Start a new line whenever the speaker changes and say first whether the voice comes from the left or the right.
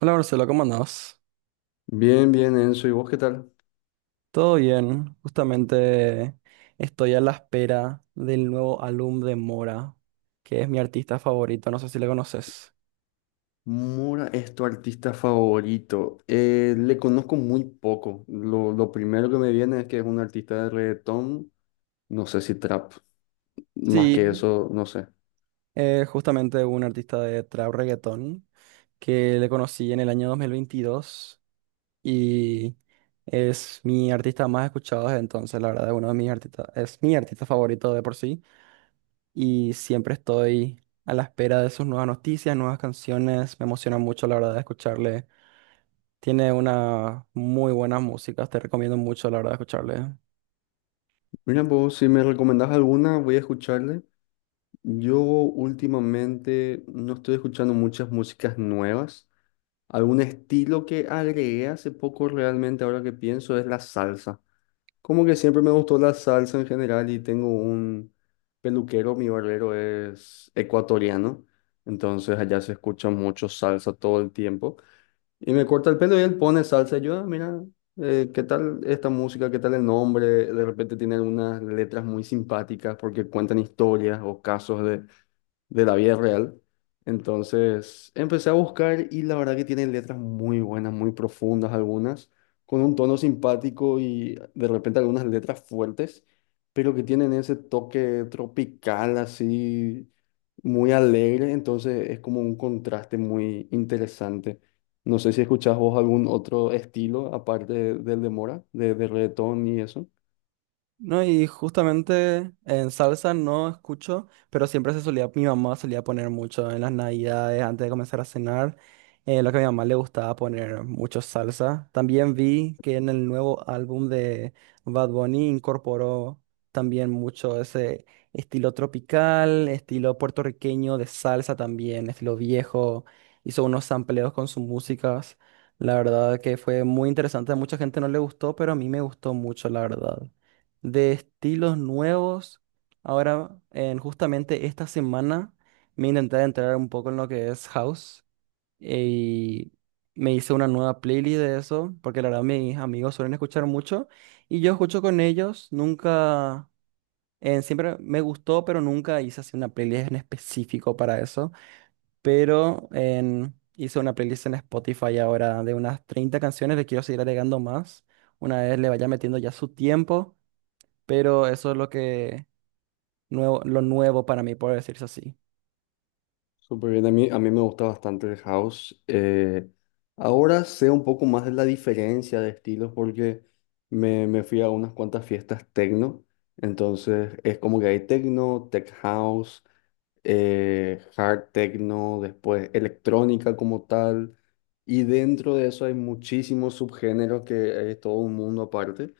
right: Hola Marcelo, ¿cómo andás?
left: Bien, bien, Enzo. ¿Y vos qué tal?
right: Todo bien, justamente estoy a la espera del nuevo álbum de Mora, que es mi artista favorito, no sé si le conoces.
left: Mora es tu artista favorito. Le conozco muy poco. Lo primero que me viene es que es un artista de reggaetón, no sé si trap. Más que
right: Sí,
left: eso, no sé.
right: justamente un artista de trap reggaetón que le conocí en el año 2022 y es mi artista más escuchado desde entonces, la verdad, es uno de mis artistas, es mi artista favorito de por sí y siempre estoy a la espera de sus nuevas noticias, nuevas canciones, me emociona mucho la verdad de escucharle. Tiene una muy buena música, te recomiendo mucho la verdad escucharle.
left: Mira, pues si me recomendás alguna, voy a escucharle. Yo últimamente no estoy escuchando muchas músicas nuevas. Algún estilo que agregué hace poco realmente, ahora que pienso, es la salsa. Como que siempre me gustó la salsa en general y tengo un peluquero, mi barbero es ecuatoriano, entonces allá se escucha mucho salsa todo el tiempo. Y me corta el pelo y él pone salsa. Y yo, "Ah, mira, ¿qué tal esta música? ¿Qué tal el nombre?". De repente tiene algunas letras muy simpáticas porque cuentan historias o casos de la vida real. Entonces empecé a buscar y la verdad que tienen letras muy buenas, muy profundas algunas, con un tono simpático y de repente algunas letras fuertes, pero que tienen ese toque tropical así, muy alegre. Entonces es como un contraste muy interesante. No sé si escuchás vos algún otro estilo aparte del de Mora, de reggaetón y eso.
right: No, y justamente en salsa no escucho, pero siempre se solía, mi mamá solía poner mucho en las navidades antes de comenzar a cenar. Lo que a mi mamá le gustaba poner mucho salsa. También vi que en el nuevo álbum de Bad Bunny incorporó también mucho ese estilo tropical, estilo puertorriqueño de salsa también, estilo viejo. Hizo unos sampleos con sus músicas. La verdad que fue muy interesante. A mucha gente no le gustó, pero a mí me gustó mucho, la verdad de estilos nuevos. Ahora, en justamente esta semana, me intenté entrar un poco en lo que es house y me hice una nueva playlist de eso, porque la verdad mis amigos suelen escuchar mucho y yo escucho con ellos, nunca, siempre me gustó, pero nunca hice así una playlist en específico para eso, pero hice una playlist en Spotify ahora de unas 30 canciones, le quiero seguir agregando más, una vez le vaya metiendo ya su tiempo. Pero eso es lo que nuevo, lo nuevo para mí, por decirse así.
left: Súper bien, a mí me gusta bastante el house. Ahora sé un poco más de la diferencia de estilos porque me fui a unas cuantas fiestas techno, entonces es como que hay techno, tech house, hard techno, después electrónica como tal, y dentro de eso hay muchísimos subgéneros que es todo un mundo aparte.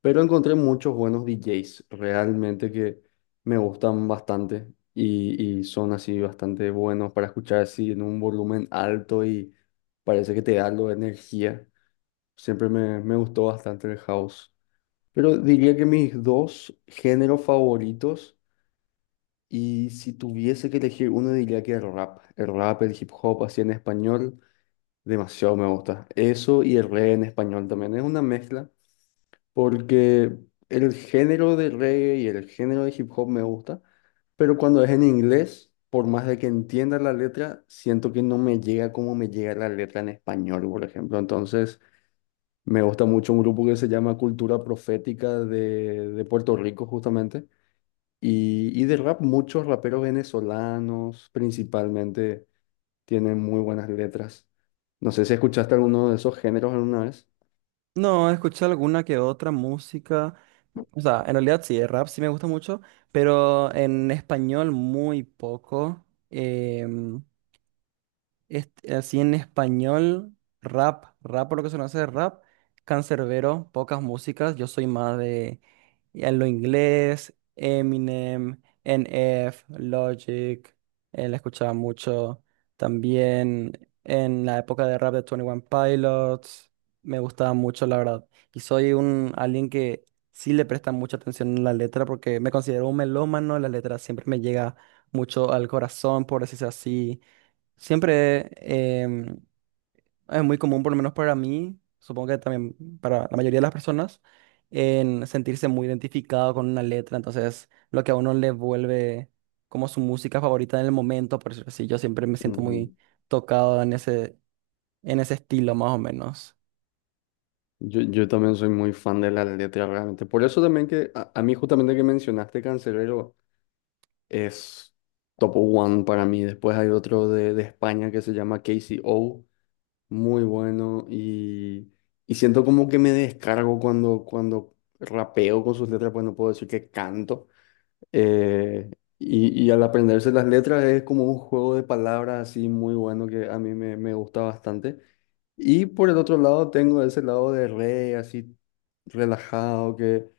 left: Pero encontré muchos buenos DJs realmente que me gustan bastante y son así bastante buenos para escuchar así en un volumen alto y parece que te da algo de energía. Siempre me, me gustó bastante el house. Pero diría que mis dos géneros favoritos y si tuviese que elegir uno diría que el rap. El rap, el hip hop así en español, demasiado me gusta. Eso y el reggae en español también. Es una mezcla porque el género de reggae y el género de hip hop me gusta, pero cuando es en inglés, por más de que entienda la letra, siento que no me llega como me llega la letra en español, por ejemplo. Entonces, me gusta mucho un grupo que se llama Cultura Profética de Puerto Rico, justamente, y de rap, muchos raperos venezolanos, principalmente, tienen muy buenas letras. No sé si escuchaste alguno de esos géneros alguna vez.
right: No, escuché alguna que otra música. O sea, en realidad sí, el rap sí me gusta mucho, pero en español muy poco. em, Este, así en español, rap por lo que se conoce de rap, cancerbero pocas músicas, yo soy más de en lo inglés, Eminem, NF Logic, la escuchaba mucho, también en la época de rap de Twenty One Pilots, me gustaba mucho la verdad, y soy un alguien que sí le presta mucha atención a la letra porque me considero un melómano, la letra siempre me llega mucho al corazón, por decirse así. Siempre es muy común, por lo menos para mí, supongo que también para la mayoría de las personas, en sentirse muy identificado con una letra. Entonces, lo que a uno le vuelve como su música favorita en el momento, por decirlo así, yo siempre me siento muy tocado en ese estilo, más o menos.
left: Yo también soy muy fan de la letra realmente. Por eso también que a mí justamente que mencionaste Cancerbero es top one para mí. Después hay otro de España que se llama K C O muy bueno y siento como que me descargo cuando, cuando rapeo con sus letras, pues no puedo decir que canto, eh, y al aprenderse las letras es como un juego de palabras así muy bueno que a mí me, me gusta bastante. Y por el otro lado tengo ese lado de re, así relajado, que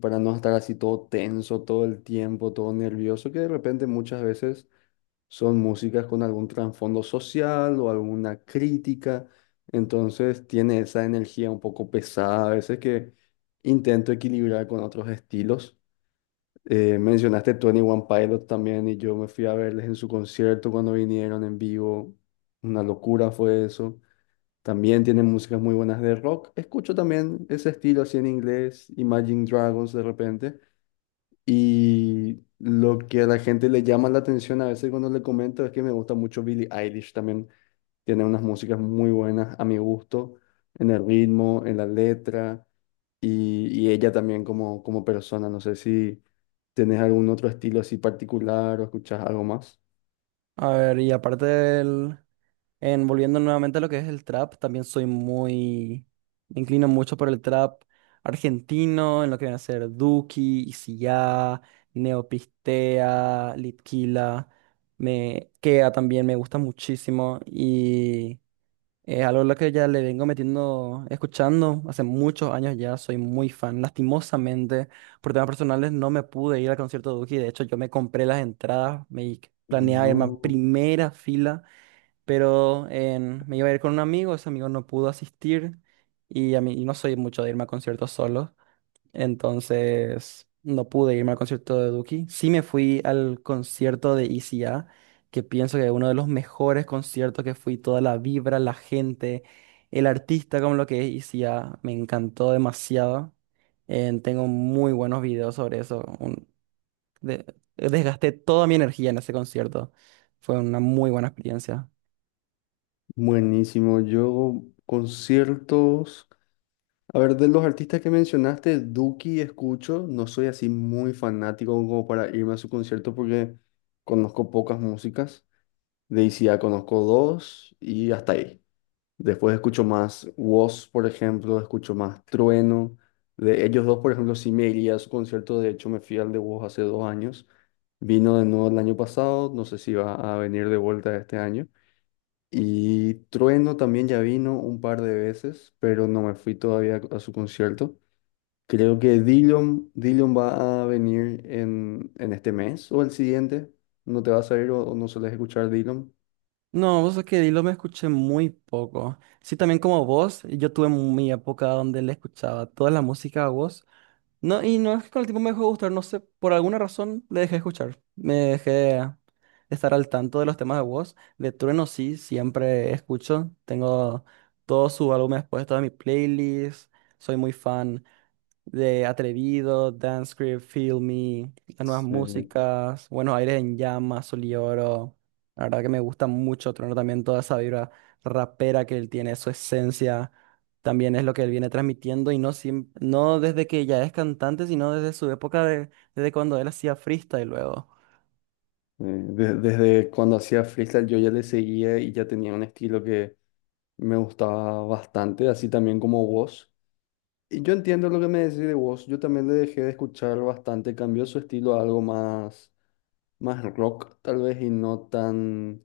left: para no estar así todo tenso todo el tiempo, todo nervioso, que de repente muchas veces son músicas con algún trasfondo social o alguna crítica. Entonces tiene esa energía un poco pesada a veces que intento equilibrar con otros estilos. Mencionaste 21 Pilot también y yo me fui a verles en su concierto cuando vinieron en vivo. Una locura fue eso. También tienen músicas muy buenas de rock. Escucho también ese estilo así en inglés, Imagine Dragons de repente. Y lo que a la gente le llama la atención a veces cuando le comento es que me gusta mucho Billie Eilish también. Tiene unas músicas muy buenas a mi gusto, en el ritmo, en la letra y ella también como, como persona. No sé si tenés algún otro estilo así particular o escuchás algo más.
right: A ver, y aparte del, en volviendo nuevamente a lo que es el trap, también soy muy, me inclino mucho por el trap argentino, en lo que viene a ser Duki, Isillá, Neopistea, Litquila, me Kea también me gusta muchísimo y es algo a lo que ya le vengo metiendo, escuchando hace muchos años ya, soy muy fan. Lastimosamente, por temas personales no me pude ir al concierto de Duki, de hecho yo me compré las entradas, me planeaba irme a
left: No,
right: primera fila pero me iba a ir con un amigo, ese amigo no pudo asistir y a mí y no soy mucho de irme a conciertos solo, entonces no pude irme al concierto de Duki. Sí me fui al concierto de ICA, que pienso que es uno de los mejores conciertos que fui, toda la vibra, la gente, el artista como lo que es ICA, me encantó demasiado. Tengo muy buenos videos sobre eso. De- Desgasté toda mi energía en ese concierto. Fue una muy buena experiencia.
left: buenísimo. Yo conciertos, a ver, de los artistas que mencionaste, Duki escucho, no soy así muy fanático como para irme a su concierto porque conozco pocas músicas. De ICA conozco dos y hasta ahí. Después escucho más Woz, por ejemplo, escucho más Trueno. De ellos dos, por ejemplo, sí me iría a su concierto. De hecho, me fui al de Woz hace dos años. Vino de nuevo el año pasado. No sé si va a venir de vuelta este año. Y Trueno también ya vino un par de veces, pero no me fui todavía a su concierto. Creo que Dillon, Dillon va a venir en este mes o el siguiente. ¿No te vas a ir o no sueles escuchar Dillon?
right: No, vos es que Dilo me escuché muy poco. Sí, también como vos, yo tuve mi época donde le escuchaba toda la música a vos. No, y no es que con el tiempo me dejó de gustar, no sé, por alguna razón le dejé de escuchar. Me dejé de estar al tanto de los temas de vos. De Trueno sí, siempre escucho. Tengo todo su álbum después, toda mi playlist. Soy muy fan de Atrevido, Dancecript, Feel Me, las nuevas
left: Sí.
right: músicas, Buenos Aires en Llamas, Sol y Oro. La verdad que me gusta mucho tener también toda esa vibra rapera que él tiene, su esencia, también es lo que él viene transmitiendo y no, no desde que ya es cantante, sino desde su época de, desde cuando él hacía freestyle luego.
left: Desde cuando hacía freestyle yo ya le seguía y ya tenía un estilo que me gustaba bastante, así también como Woz. Y yo entiendo lo que me decís de Woz, yo también le dejé de escuchar bastante, cambió su estilo a algo más, más rock tal vez y no tan,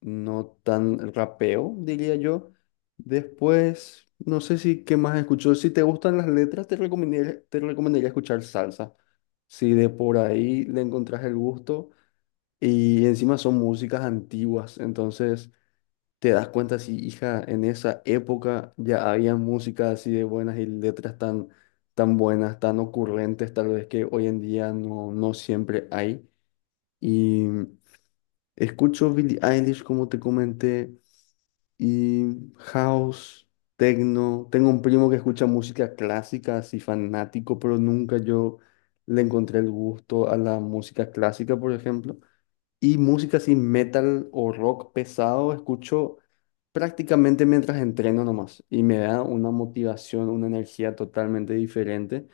left: no tan rapeo, diría yo. Después, no sé si qué más escuchó, si te gustan las letras te recomendaría escuchar salsa, si de por ahí le encontrás el gusto. Y encima son músicas antiguas, entonces te das cuenta si, hija, en esa época ya había música así de buenas y letras tan, tan buenas, tan ocurrentes, tal vez que hoy en día no, no siempre hay. Y escucho Billie Eilish, como te comenté, y house, techno. Tengo un primo que escucha música clásica, así fanático, pero nunca yo le encontré el gusto a la música clásica, por ejemplo. Y música así, metal o rock pesado, escucho prácticamente mientras entreno nomás. Y me da una motivación, una energía totalmente diferente.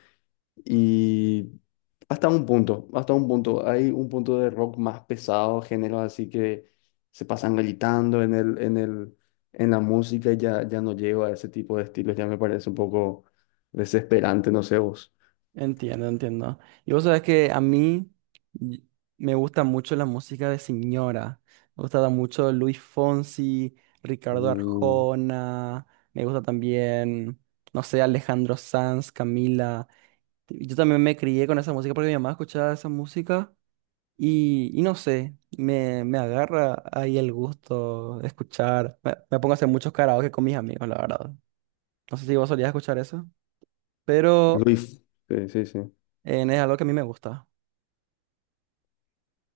left: Y hasta un punto, hasta un punto. Hay un punto de rock más pesado, géneros así que se pasan gritando en el, en el, en la música y ya, ya no llego a ese tipo de estilos. Ya me parece un poco desesperante, no sé vos.
right: Entiendo, entiendo. Y vos sabés que a mí y- me gusta mucho la música de señora. Me gusta mucho Luis Fonsi, Ricardo
left: Uh,
right: Arjona. Me gusta también, no sé, Alejandro Sanz, Camila. Y yo también me crié con esa música porque mi mamá escuchaba esa música. Y no sé, me agarra ahí el gusto de escuchar. Me pongo a hacer muchos karaoke con mis amigos, la verdad. No sé si vos solías escuchar eso, pero
left: Luis, sí, sí, sí.
right: es algo que a mí me gusta.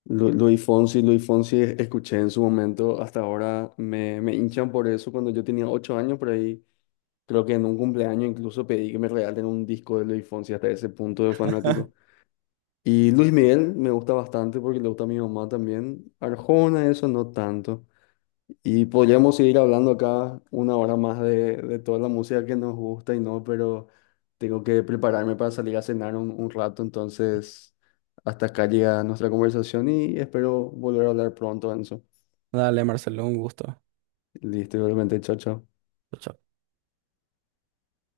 left: Luis Fonsi, Luis Fonsi, escuché en su momento, hasta ahora me, me hinchan por eso. Cuando yo tenía 8 años, por ahí, creo que en un cumpleaños incluso pedí que me regalen un disco de Luis Fonsi, hasta ese punto de fanático. Y Luis Miguel me gusta bastante porque le gusta a mi mamá también. Arjona, eso no tanto. Y podríamos seguir hablando acá una hora más de toda la música que nos gusta y no, pero tengo que prepararme para salir a cenar un rato, entonces hasta acá llega nuestra conversación y espero volver a hablar pronto, Enzo.
right: Dale, Marcelo, un gusto.
left: Listo, igualmente, chao, chao.
right: Chao.